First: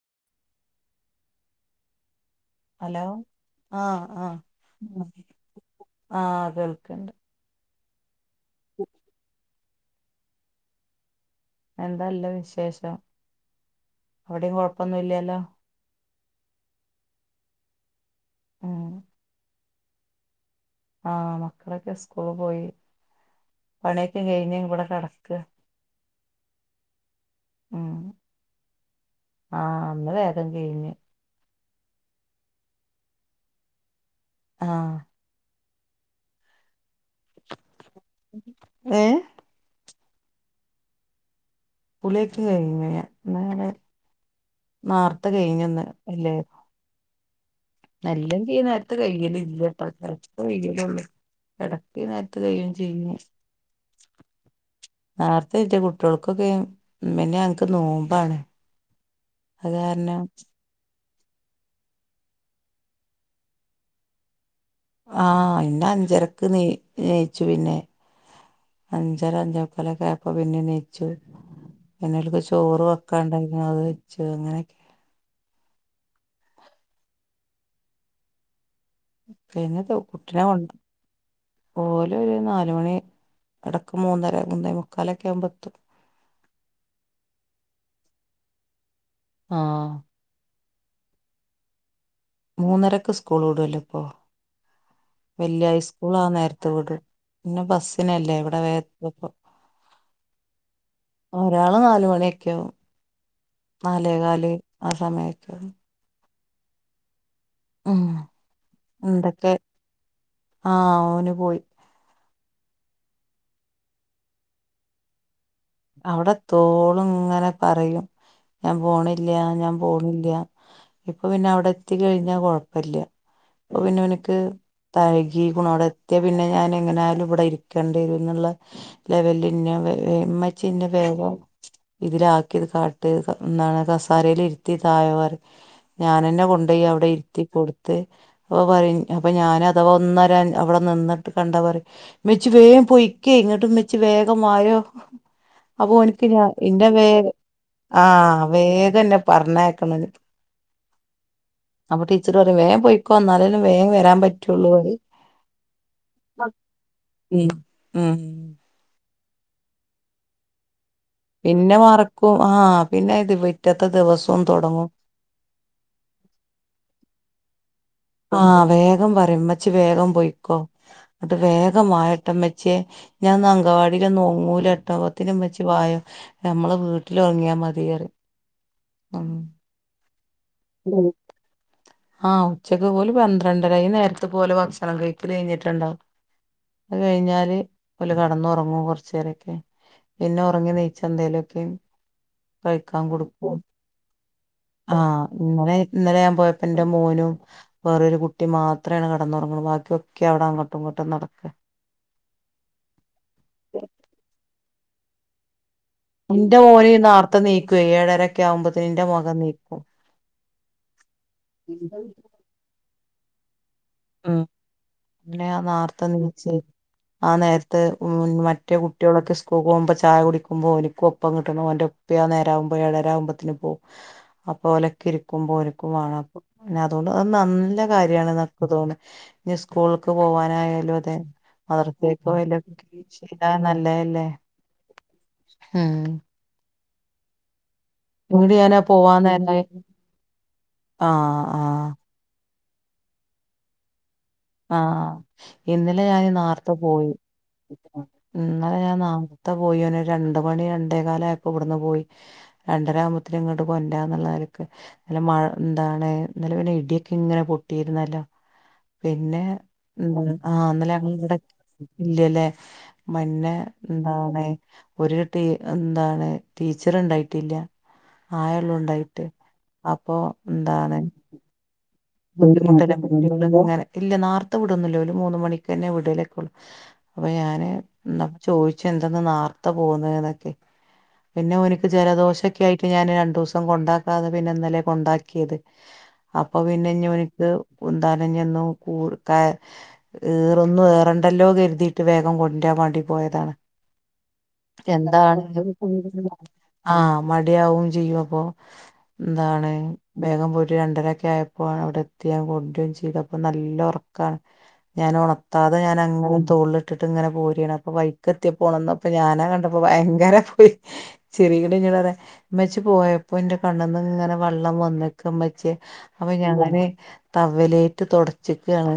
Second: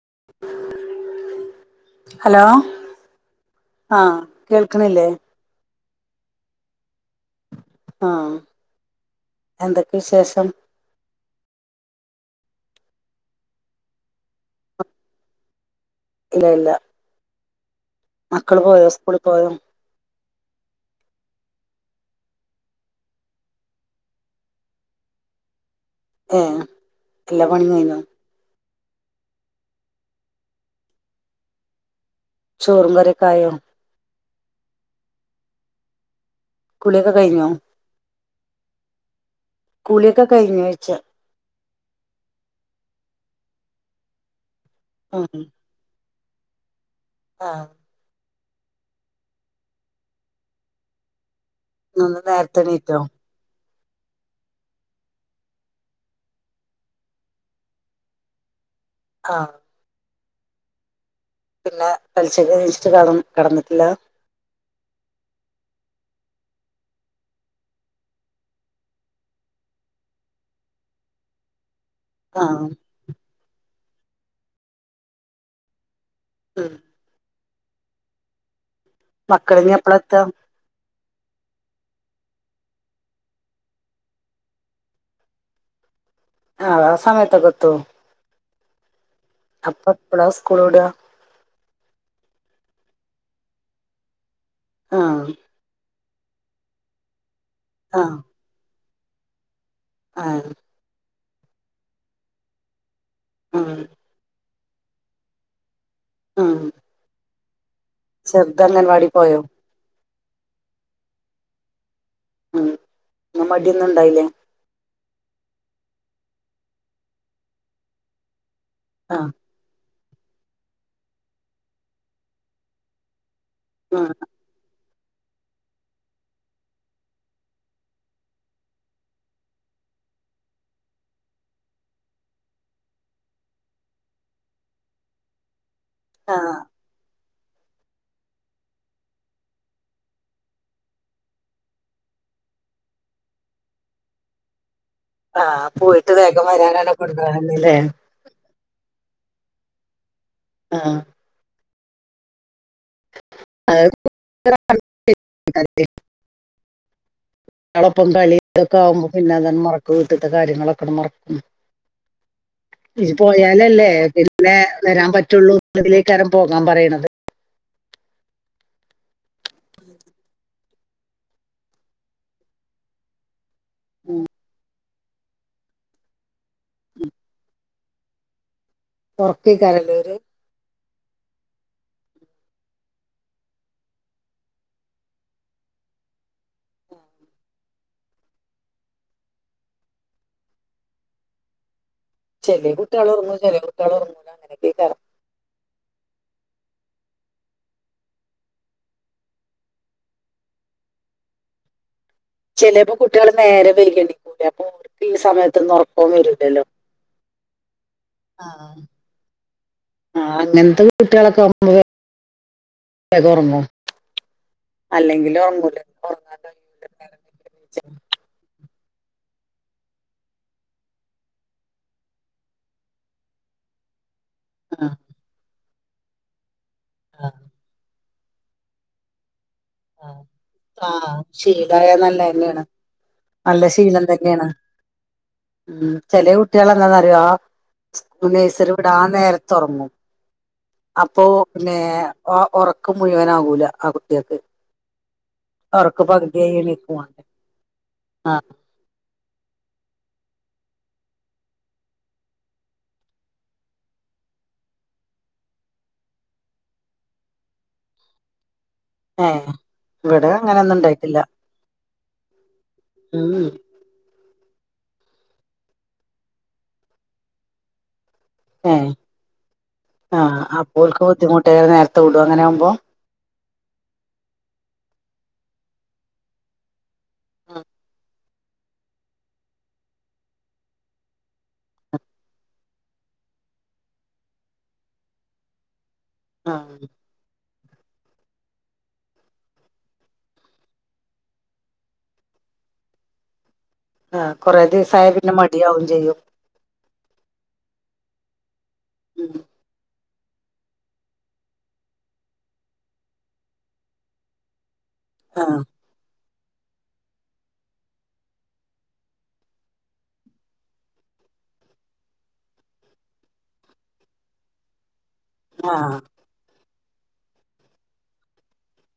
[inaudible] Hello ആഹ ആ ആഹ കേൾക്കണില്ലേ അ ആഹ് കേൾക്ക ആഹ ഉ [unintelligible] എന്തൊക്കെ വിശേഷം ന്താല്ലേ വിശേഷം അവിടെ കൊഴപ്പൊന്നുവില്ലെല്ലോ ഇല്ല ഇല്ല മക്കള് പോയോ സ്കൂളി പോയോ ആഹ മക്കളെക്കെ സ്കൂള് പോയി പണിയെക്കെ കഴിഞ്ഞ ഇവിടെ കെടക്വ ആഹാ ല്ലപണിയ ആഹ അന്ന് വേഗം കഴിഞ്ഞ് ചോറും കറിക്കെ ആയോ ആഹ കുളിയൊക്കെ കഴിഞ്ഞോ ഏഹ് കൂളിയൊക്കെ കഴിഞ്ഞാഴിച്ചെ പുളിക്കെഴിഞ്ഞ നാളെ നാർത്ത് ഉം കഴിഞ്ഞന്ന് അല്ലേ ആ ഇല്ലെങ്കി ഈ നേര്ത് കയ്യലില്യ പതക്കെ കയ്യലൊള്ളൂ ഇടക്ക് ഇ ഇന്നൊന്ന് നേര്തെ നേരത്തെ കൈയും എണീറ്റോ ചെയ്യു നേര്ത്തെ ഈറ്റെ കുട്ടിൾക്കൊക്കെ മിന്നെ ഞങ് ക്ക് നോമ്പാണ് ആ അതാര്ണം പിന്നെ പെൽചക് നീച്ചിട്ട് കെടം കെടന്നിട്ടില്ല ആ ഇന്ന അഞ്ചരക്ക് നീ നീച്ചു പിന്നെ അഞ്ചര അഞ്ചേഉക്കാലൊക്കെ ആയപ്പൊ പിന്നെ നീച്ചു പിന്നെഓല്ക്ക് ആ ചോറ് വെക്കാണ്ടായി ന്നെ അഹ് വെച്ച് അങ്ങനെയൊക്കെ ഉം മക്കള് ഇനി കൈഞ്ഞിട്ട് എപ്പളാ എത്താ കുട്ടിനെ കൊണ്ട ഓല് രു നാല് മണി എടക്ക് മൂന്നര മുന്നെ മുക്കാലൊക്കെ ആവുമ്പോ എത്തും ആഹ് സമയത്തൊക്കെത്തോ? ആഹ് അപ്പ പ്ളാ സ് ക്കൂള് വിടുക മൂന്നരക്ക് സ്കൂൾ വിടുല്ലോ ഇപ്പോ ആ വല്യയ് ളാ നേരത്ത് വിടും പിന്നെ ആ ബസ്സിനല്ലേ ഇവിടെ വേ [unintelligible] ആ ഒരാള് നാല് മണിയൊക്കെയാവും ഉം നാലേകാല് ആ സമയത്ത് ആഹ് ചെർത് അംഗൻവാടി പോയോ? എന്തൊക്കെ ആഹ് ഓന് പോയി ഉം ന്ന് മടിയൊന്നും ഉണ്ടായില്ലേ അവിടെ തോളും ഇങ്ങനെ പറയും ഞാൻ ആ പോണില്ല ഞാൻ പോണില്ല്യ ഇപ്പൊ പിന്നെ അവിടെ എത്തി കഴിഞ്ഞാ കൊഴപ്പല്ല്യ ഓ പിന്നെ ഉം ഓന്ക്ക് തഴകി ഗുണോടെ എത്തിയ പിന്നെ ഞാൻ എങ്ങനായാലും ഇവിടെ ഇരിക്കേണ്ടി വരും എന്നുള്ള ലെവലിൽ ഇന്നെ വേ മ ചിന്ന വേഗം ഇതിലാക്കി അത് കാട്ട് സ ആണ് കസാരേല് ഇര്ത്തിത്തായവർ ഞാനൻെന്നെ ആഹ് കൊണ്ടേയി അവിടെ ഇര് എത്തി കൊൊടുത്ത് അപ്പൊ പറ അപ്പൊ ഞാന അഥവാ ഒന്നരൻ അവിടെ നിന്നിട്ട് കണ്ടാ പറയും മെച്ച് വേഗം പൊയ്ക്ക ഇങ്ങോട്ട് മച്ച് വേഗമായരോ ആഹ പോയിട്ട് വേഗം വരാനാണ്െ കൊണ്ടരുന്നല്ലേ അന്നെ പറഞ്ഞേക്കണം ആഹ അപ്പൊ ടീച്ചർ പറയുവേ പോയിക്കോന്നാലേും വേഗ അത് വരാൻ പറ്റുള്ളൂ ളൊപ്പം കളി ഇതൊക്കെ ആവുമ്പോ പിന്നെ അൻ മറക്ക് വീട്ടത്തെ കാര്യങ്ങളൊക്കെ മറ ഉ പിന്നെ മറക്കും ആ ഇത് പിന്നെ പിറ്റത്തെ പോയാലല്ലേ ദിവസവും പിന്നെ തുടങ്ങും വരാൻ പറ്റുള്ളൂ ഇതിലേക്കാരം പോകാൻ പറയണത് ആഹ വേഗം പറയും മച്ച വേഗം പോൊയിക്കോ അട്ട് വേഗമായിട്ടമ്മച്ചേ ഞാൻ ഉം വാടിലന്നോങ്ങൂല എട്ടകത്തിും വ വായോ നമ്മളെ വീട്ടില ഉറങ്ങിയാ മതിയറി ഉറക്കിക്കാാരല്ലോ ഒരു ഉ ആഹ ഉച്ചക്ക് പോലെ പന്ത്രണ്ടരായി നേരത്തെ പോലെ ഭക്ഷണം കഴിക്ക കഴിഞ്ഞിട്ടുണ്ടാവും അത് കഴിഞ്ഞാല് പോ കടന്ന ഉറങ്ങും കുറച്ചു നേേരൊക്കെ പിന്നെ ഉറങ്ങി നെയയിച്ച എന്തേലുംൊക്കെ ചെലെ കഴിക്കാൻ കുട്ടികൾ ഉറങ്ങും കൊടുക്കും ചെലെ കുട്ടികൾ ഉറങ്ങൂല അങ്ങനെയൊക്കെക്കാരം ആഹ ഇന്നലെ ഇന്നലെ ഞാൻ പോയ അപ്പ എന്റെ മോനും വേറൊരു കുട്ടി മാത്രോണ് കടന്നുറങ്ങുന്നത് ബാക്കിയൊക്കെ അവിടെ അങ്ങോട്ടും ഇങ്ങോട്ടും നടക്ക ചിലപ്പോ കുട്ടികൾ നേരെ വരികണ്ടിക്കൂല അപ്പൊ ഈ സമയത്ത് നോക്ക നിന്റെ മോന ഈ നാർത്തത്തെ നീക്കു ഏഴരൊക്കെ ആവുമ്പോത്തേ നിന്റെ മുഖം നീക്കും ആ അങ്ങനത്തെ വീട്ടികളൊക്കെുമ്പ വേഗം ഉറങ്ങും മ്മ് അല്ലെങ്കിൽ പിന്നെ ഞാൻ ഉറങ്ങൂല നാർത്തെ ഉറങ്ങാൻ എണീച്ചെ കഴിയൂല നേരം ആ വൈകി നേരത്ത് എണീച്ചാ എറ്റ കുട്ടികളൊക്കെ സ്കൂൾ പോകുമ്പോ ചായ കുടിക്കുമ്പോ ഓനിക്ക് ഒപ്പം കിട്ടണം ഓന്റെ ഉപ്പയും ആ നേരം ആകുമ്പോ എഴരാവുമ്പോത്തിന് പോകും അപ്പോ ഓലൊക്കെ ഇരിക്കുമ്പോ ഒരു ക്കും വേണമപ്പോ അന്നെ അതുകൊണ്ട് അത് ആഹ് നല്ല കാര്യ അനക്ക് തോന്നും പിന്നെ സ്‌കൂള് സ്കൂള്ക്ക് ആഹ് പോവാനായാലും അതെ ആഹ് ശീലായ നല്ല അവർത്തേക്ക് തന്നെയാണ് പോയാലും ശീലായാൽ നല്ല ശീലം നല്ലല്ലേ തന്നെയാണ് മ്മ് എന്താന്ന് അറിയുവോ നഴ്സറി വിടാൻ പോവാൻ നേരത്ത് നേരായി ഉറങ്ങും അപ്പൊ ആഹ് പിന്നെ ആഹ് ഉറ ഉറ ഒറക്കം മുഴുവനാകൂല ആ കുട്ടികൾക്ക് ആഹ് ഒറക്ക ഇന്നലെ ഞാൻ പകുതിയായി നേർത്തെ എണീക്കും പോയി വാണ്ടേ ആഹ് ഇന്നലെ ഞാൻ ന ഇത്താത്ത പോയിന് രണ്ട് മണി രണ്ടേ കാലയപ്പോ ഇവിടുന്ന് പോയി രണ്ടര ആകുമ്പത്തിന് ഇങ്ങോട്ട് കൊണ്ടാന്നുള്ളക്ക് നല്ല മഴ എന്താണ് നല്ല പിന്നെ ഇടിയൊക്കെ ഇങ്ങനെ പൊട്ടിയിരുന്നല്ലോ പിന്നെ ഏഹ് ഇവിടെ മ്ഹ് ആഹ് അങ്ങനൊന്നും ഇന്നലെ ഞങ്ങള് ഉണ്ടായിട്ടില്ല ഇവിടെ ഇല്യല്ലേ മഞ്ഞ ഉം എന്താണ്. ഒരു ടീ എന്താണ് ടീച്ചറ് ഉണ്ടായിട്ടില്ല ആയ ഉള്ളു ഏഹ് ഉണ്ടായിട്ട് അപ്പൊ ആഹ് എന്താണ്. അപ്പോൽക്ക് ബുദ്ധിമുട്ടേറെ നേരത്തെ വിടോ അങ്ങനെ ആവുമ്പോ [unintelligible] [unintelligible] ന്നങ്ങനെ ഇല്ല ന്നാർത്തെ വിടൊന്നുല്ല ഓല് മൂന്ന് മണിക്കന്നെ വിടലേക്കൊള്ളു അപ്പൊ ഞാന് എന്ന ചോയ്ച്ചു എന്തെന്ന് ന്നാർത്തെ പോന്നെന്ന് പി പിന്നെ ഓനിക്ക് ജലദോഷൊക്കെ ആയിട്ട് ഞാന് രണ്ടൂസം കൊണ്ടാക്കാതെ പിന്നെ ഇന്നലെ കൊണ്ടാക്കിയത് അപ്പൊ ആഹ് പിന്നെഞ്ഞി ഓന്ക്ക് കുന്താനഞ്ഞൊന്നും കൂ കര് ഏറൊന്നും ഏറണ്ടല്ലോ കര്തീയിട്ട് വേഗം കൊറ്റാൻ വേണ്ടി പോയതാണ് ആഹ് കൊറെ ദിവസായ പിന്നെ മടിയാവും ചെയ്യും എന്താണ് ആഹ് മടിയാവും ചെയ്യും അപ്പൊ ഉം എന്താണ് വേഗം പോയിട്ട് രണ്ടരെക്കെ ആയപ്പ് പ്പോ അവ്ടെ എത്ത്യാ കൊണ്ട് ചെയ്ത്പ്പോ നല്ല ഉറക്കാണ് ഞാൻ ആഹ് ഉണത്താതെ ഞാൻ അങ്ങനെ തോളില്ട്ടിട്ട് ഇങ്ങനെ പോര്യാെണ് അപ്പ വൈക്ക് എത്തിയപ്പോ ഒണർന്നപ്പോ ഞാനാ കണ്ടപ്പോ ഭയങ്കര ഒയി ചെറിയത് എന്നോട് പറയാ ഉമ്മച്ചി പോയപ്പോ എന്റെ കണ്ണ്ന്ന് ഇങ്ങനെ വെള്ളം വന്ന് കമ്മച്ചിയെ ആഹ് അങ്ങനെ തവേലേറ്റ് തുടച്ചിക്കാണ്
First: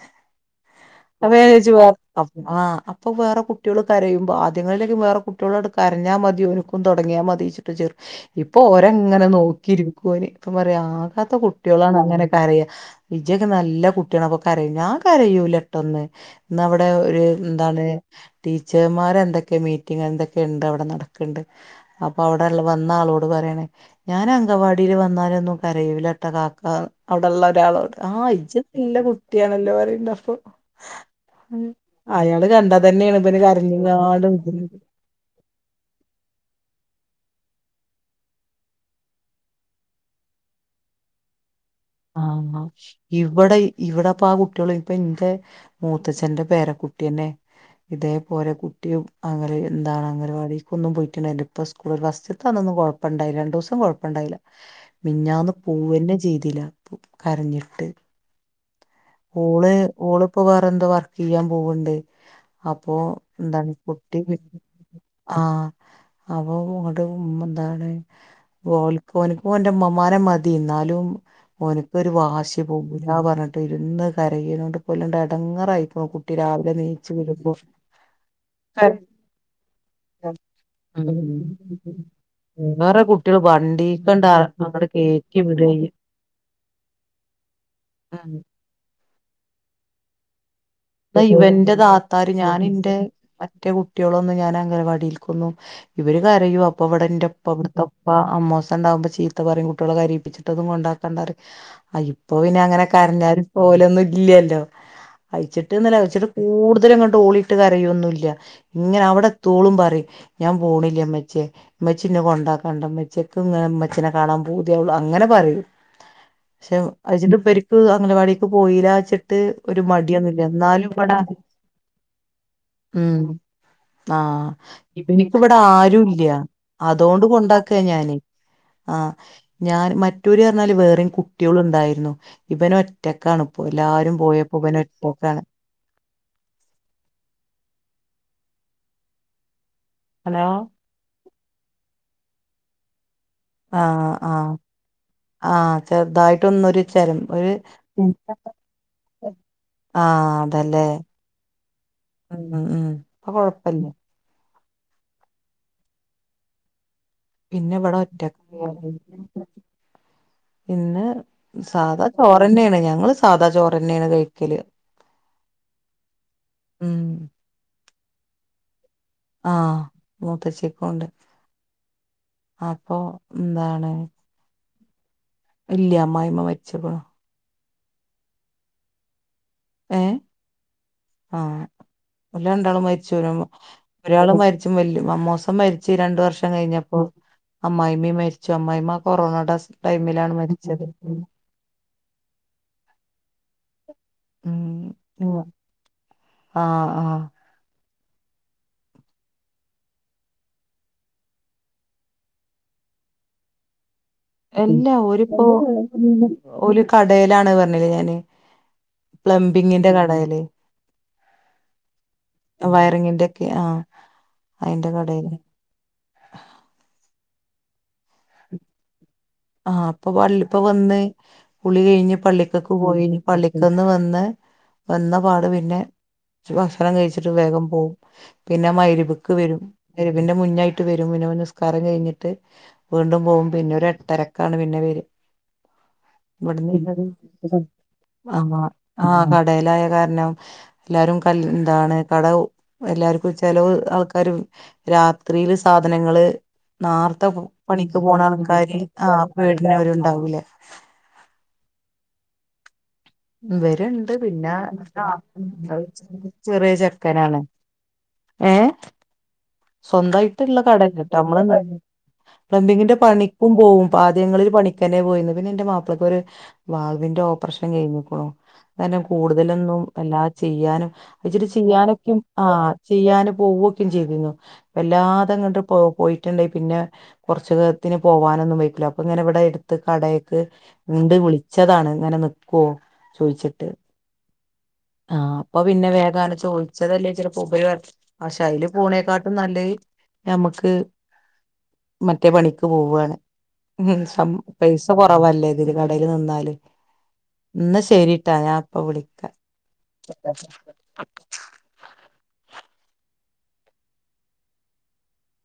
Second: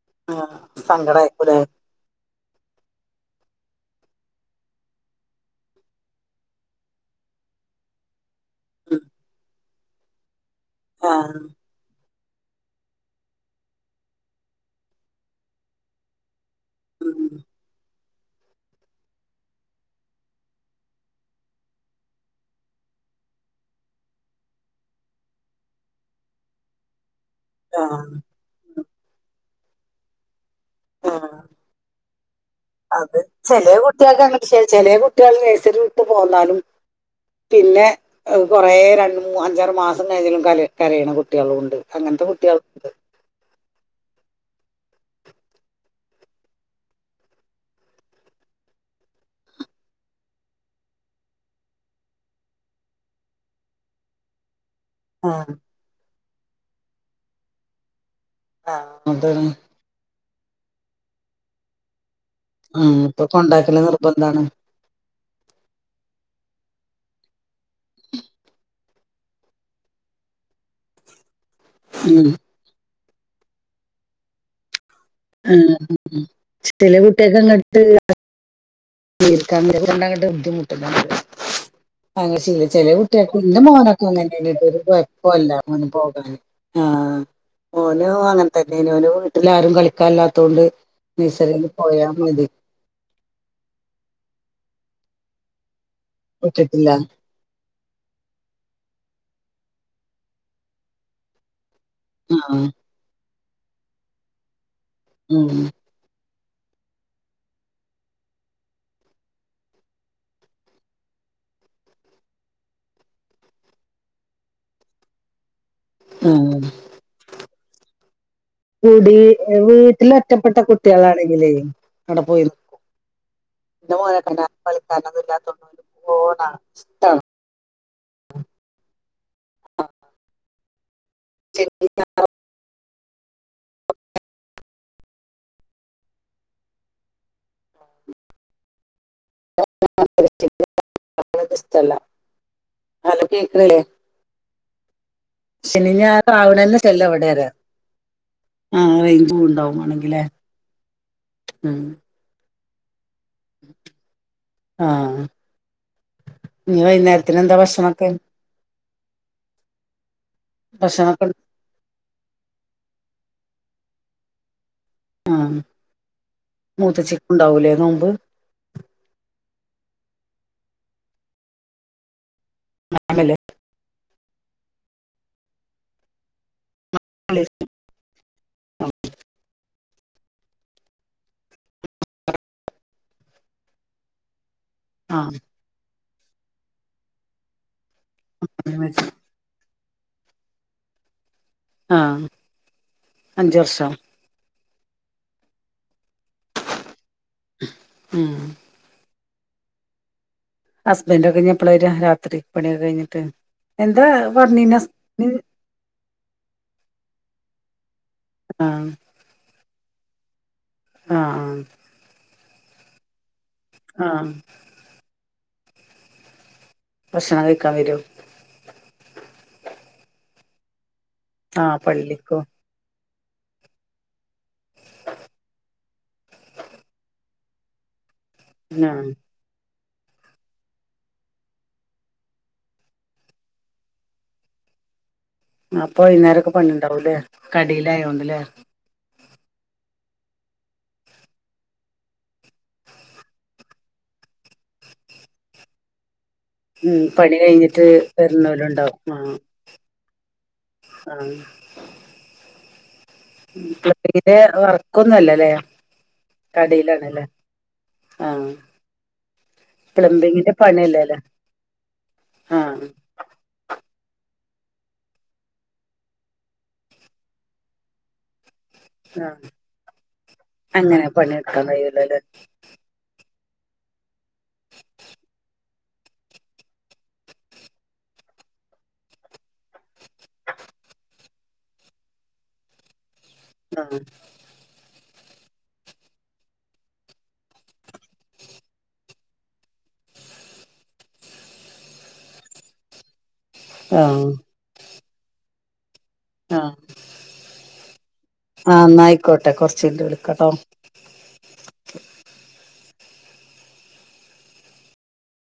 ആ [unintelligible] ആഹ് അപ്പൊ വേറെ കുട്ടികൾ കരയുമ്പോ ആദ്യങ്ങളിലേക്കെ വേറെ കുട്ടികളോട് കരഞ്ഞാ മതിയോന്ക്കും തുടങ്ങിയാ മതി ഇച്ചിട്ട് ചേറും ഉം ഇപ്പൊഓരെങ്ങനെ നോ കിരുവ് കോല് ഇപ്പം പറയാ ആകാത്ത ആഹ് കുട്ടിയോളാണ് അങ്ങനെെ റയ വിജയ്ക്കെ നല്ല കുട്ടിയണപ്പൊ കര ഞാ കരയൂല. പട്ടന്ന് ഇന്ന് അവിടെ ഒരു ഉം ന്താണ് ടീച്ചമാര് എന്തൊക്കെ മീറ്റിംങ് എന്തൊക്കെ ഉണ്ട് അവിടെ നടക്കണ്ട് അപ്പൊ അവിടെ വന്ന ആളോട് പറയണേ ഞാൻ അങ്കവാടിൽ വന്നാലൊന്നും കരയൂലാട്ട കാക്ക അവിടെള്ള ഒരാളോട് ആ ആഹ് ഇജ്ജ് ഇല്ല കുട്ടിയാണല്ലോ പറയ്ണ്ട് അപ്പൊ ആ അയാള് കണ്ടാ അത് തന്നെയാണ് ഇവന് ചെലേ കുട്ടികൾക്ക് കരഞ്ഞിങ്ങാണ്ട് അങ്ങന നിക്കുന്നത് ചെലേ കുട്ടികൾ നേഴ്സറി വിട്ട് പോന്നാലും പിന്നെ കുറെേ രണ്ട് മൂ അഞ്ചാറ് മാസം കഴിഞ്ഞാലും കര കരയണ കുട്ടിയളുണ്ട് ആഹ് ആഹ് ഇവിടെ ഇവിടെപ്പൊ ആ കുട്ടികള് ഇപ്പ എന്റെ മൂത്തച്ഛന്റെ പേര കുട്ടിയനെ ഇതേപോലെ കുട്ടിയും അങ്ങനെ എന്താണ് അംഗനവാടിക്ക് ഒന്നും പോയിട്ടുണ്ടായില്ല ഇപ്പ സ്കൂള ഒരു ഫസ്റ്റ്‌തന്ന് അന്നൊന്നും കൊഴപ്പ ഇണ്ടായി രണ്ടു ദിവസം കൊഴപ്പ ഇണ്ടായില്ല ആ, മിഞ്ഞാന്ന് പൂവന്നെ ചെയ്തിലാ കരഞ്ഞിട്ട് ആ അന്താണ് ഇപ്പൊ വേറെ എന്തോ വർക്ക് ചെയ്യാൻ പോവ്ണ്ട് ഉം, അപ്പൊ ഇപ്പൊ എന്താണ് കൊണ്ടാക്കല് പൊട്ടി വി നിർബന്ധാണ് ആ അപ്പൊ ഇങ്ങോട്ട് മ് എന്താണ് ഓല്ക്ക് ഓന്ക്ക് എനിക്കും എന്റെ ഉമമാനെ മതി എന്നാലും ഓന്ക്ക് ഒരു ഉം, വാശി പോകുമ്പ ഞാ പറഞ്ഞിട്ട് ഇരുന്ന് കരയിണ് ണ്ട് പുല്ല്ണ്ടായിട്ട് ഉം. എടങ്ങാറായി ഇപ്പോ കുട്ടി രാവിലെ എണീച്ചു വരുമ്പോ തീർങ്ങ ബുദ്ധിമുട്ട അനെ ചെ വേറെ കുട്ടികൾക്ക കുട്ടികള് എന്റെ മോനൊക്കെ വണ്ടീക്കണ്ട് അങ്ങനട്ട ഒരു അങ്ങട് കേറ്റി കുഴപ്പല്ലന വിടയ്യ പോക [unintelligible] ആ ഓന് അങ്ങനെ തന്നെ ന് വീട്ട എല്ലാരും കളിക്കാല്ലാത്തോണ്ട് അ ഇവന്റെതാത്താര് ഞാനിന്റെ മറ്റേ കുട്ടിയോളൊന്നും ഞാൻ അംഗനവാടിയിൽക്കൊന്നും ഇവര് കരയോ അപ്പൊ വിട്ടിട്ടില്ല ഇവിടെന്റെപ്പ അവിടത്തെപ്പ അമ്മോസ് ഉണ്ടാകുമ്പോ ചീ ഇക്കപറയും കുട്ടികളെ കരിപ്പിച്ചിഒന്നും കൊണ്ടാക്കണ്ടാറിം അഹ് ഇപ്പൊ പിന്നെ ആഹ് അങ്ങനെ കരഞ്ഞാലും ഓലൊന്നും ഇല്ല്യല്ലോ ഉം ച്ചീരി കൂടുതല്ങ്ങട്ട് ഓളിട്ട് കരയൊന്നുല്ല ഇങ്ങനെ അവ്ടെ എത്തോളും പറയും ഞാൻ പോണ്ല്ലമ്മച്ചേ ഇമ്മച്ചി ഇന്നെ കൊണ്ടാക്കണ്ട ഇമ്മച്ചെ ഇൻക്ക്ങ്ങനെ ഇമ്മച്ചിനെ കാണാൻ പോതിയാവോള്ളൂ അങ്ങനെ പറയും ആഹ് പക്ഷെ അജ്ന്റെ ഉപ്പേരിക്ക് അംഗനവാടിക്ക് കുടി പോയിലാച്ച്ട്ട് ഒരു വീട്ടില് മടിയൊന്നുംല്ല ണ്ട് ഒറ്റപ്പെട്ട ന്നാലും ബടെ കുട്ടികളാണെങ്കിലേ അവിടെ പോയി നിക്കും. ഹ് എന്റെ മോനൊക്കെ ആഹ് ഞാൻ കളിക്കാനൊന്നും ഇവൻക്ക് വടെ ഇല്ലാത്തോണ്ട് ഓന് ആരുല്ല ഫോണാണ് ഇഷ്ടാണ് അതോണ്ട് കൊണ്ടാക്കാ ഞാന് ആഹ് ഞാന് മറ്റൊര് അർഞ്ഞാ വെ [inaudible] കുട്ട്യോള് ശനി ഉണ്ടായിരുന്നു ഇവന് ഒ ഒറ്റക്കാണ് ഇപ്പോ എല്ലാരും പോയപ്പോ ഇവന് പോക്കാണ് [unintelligible] ഹലോ കേക്കണില്ലേ ആഹ് ആഹ് ആഹ ശനി ഞായറും ആവണന്നെ ചെറുതായിട്ടൊന്നരു ഇഷ്ടല്ല ചരം ഇവിടെ പറയാ ഒരു ആഹ് റേഞ്ച് ഉണ്ടാവും വേണെങ്കിലേ ആഹ അതല്ലേ ഉം ഉം ഉം അപ്പൊ കൊഴപ്പല്ലേ ആഹ ന വൈന്നേര പിന്നെ ഇവിടെ ഒറ്റ പിന്നെ ഭക്ഷണൊക്കെ സാധാ ചോറ്ന്നെയാണ് ഞങ്ങള് സാധാ ചോറ്ന്നെയാണ് കഴിക്കല് ആ ഉം മൂത്തച്ചക്ക്ണ്ടാവൂലേ നോ മ്പ് ആഹ മൂത്തഛക്കണ്ട് അപ്പൊ ആണല്ലേ? എന്താണ് ഇല്ല അമായിമ്മ മരിച്ച് ക്ണ് ആ ഏ ആ അല്ല രണ്ടാളും മരിച്ചു ഒരാള് മ ആഹ് മോസം മരിച്ചു രണ്ട വ കഴിഞ്ഞപ്പോ അമ്മായി മ്മ മരിച്ചോ അമ്മ്മ്മ കൊറോണ ടൈമിലാണ് മരിച്ചത് ആഹ അഞ്ച വർഷം ഉ ഉ അ അ ആഹ ഹസ്ബൻഡ കെഴിഞ്ഞപ്പള വര് രാത്രി പണിയൊക്കെ കഴിഞ്ഞിട്ട് എ എല്ലാ ഒരുപ്പോ ഒരു കടലാണ് പറഞ്ഞല് ഞാന് ആ പ്ലംബിങ്ങിന്റെ കട ല്ലേ ആഹ് ആഹ് വയറിങ്ങിന്റെ ആഹ് അയിന്റെ കടേൽ ഭക്ഷണം കഴിക്കാൻ വരോ ആഹ് അപ്പൊ വള്ളിപ്പൊ വന്നെ ആ കുളി കഴിഞ്ഞ് പള്ളിക്കോ പള്ളിക്കക്ക്‌ പോയിന് പള്ളിക്ന്ന് വന്ന് വന്നപടെ പിന്നെ ഭക്ഷണം കഴിച്ചിട്ട് വേഗം പോകും പിന്നെ ആ [unintelligible] വരും മഹ്രിബിന്റെ മുന്നായിട്ട് വരും പിന്നെ വന്നു നിസ്കാരം കഴിഞ്ഞിട്ട് വീണ്ടും പോകും പിന്നെ എട്ടരക്കാണ് പിന്നെ വരാ അപ്പൊ വൈകുന്നേരൊക്കെ പണിയുണ്ടാവല്ലേ കടയില് ആയോണ്ടല്ലേ ആഹ് ആഹ് കടേലായ കാരണം എല്ലാരും കല് ന്താണ് കട എല്ലാർക്കും ചിലവ് ആൾക്കാര് രാത്രിയില് സാധനങ്ങള് ഉമ് നാർത്തെ പണി കഴിഞ്ഞിട്ട് പണിക്ക് പോണ വരുന്നോലും ആൾക്കാരി ഉണ്ടാവും ആ ആഹ് പേരിന് അവരുണ്ടാവൂലേ ആ മ് വര്ണ്ട്‌ പ്ലംബിങ്ങിന്റെ പിന്നെ വർക്കൊന്നും അല്ലല്ലേ ആഹ് കടയിലാണല്ലേ ചെറിയചെക്കനാണ് ആ ങേ പ്ലംബിങ്ങിന്റെ സ്വന്തായിട്ടിള്ള കട അല്ലാട്ട പണിയല്ലേല്ലേ നമ്മള് ആ പ്ലംബിങ്ങിന്റെ പണിക്കും പോവും പാദ്യങ്ങളിൽ പണി ക്കന്നെ പോയിന്ന പിന്നെ ന്റെ മാപ്പിളക്ക് ഒരു വാൾവിന്റെ ഓപ്പറേഷൻ കഴിഞ്ഞികോണു കാരണം ആ കൂടുതലൊന്നും എല്ലാ ചെയ്യാനും അങ്ങനെ ഇച്ചിരി പണിയെടുക്കാൻ ചെയ്യാനൊക്കും കഴിയൂലല്ലേ ആ ചെയ്യാനും പോവൊക്കേം ചെയ്തിഞൊ വല്ലാതെ അങ്ങട്ട് പോ പോയിട്ടിണ്ടെ പിന്നെ കൊറച് നേരത്തിന് പോവാനൊന്നും വയ്യ് ക്കില്ല അപ്പൊ ഇങ്ങനെ ഇവിടെ എടുത്ത് കടയ്ക് ഇണ്ട് വിളിച്ചതാണ് ഇങ്ങനെ നിക്കുവോ ആഹ് ആഹ് അപ്പൊ പിന്നെ വേഗങ്ങനെ ചോദിച്ചതല്ലേ ചിലപ്പോ മൂപ്പര് പറഞ്ഞു ക്ഷെ അയില് പോണേകാട്ടി നല്ലത് ഞമ്മക്ക് മറ്റേ പണിക്ക് പോവാണ് ഉമ് ആ ശം പൈസ കൊറവാല്ലേ വരുവ നന്നാകല് ആ ന്ന ശെ [unintelligible] ശരി ട്ട ഞാൻ ആ അപ്പൊ വിളിക്ക എന്നായിക്കോട്ടെ കൊറച്ച് കഴിഞ്ഞിട്ട് വിളിക്കാട്ടോ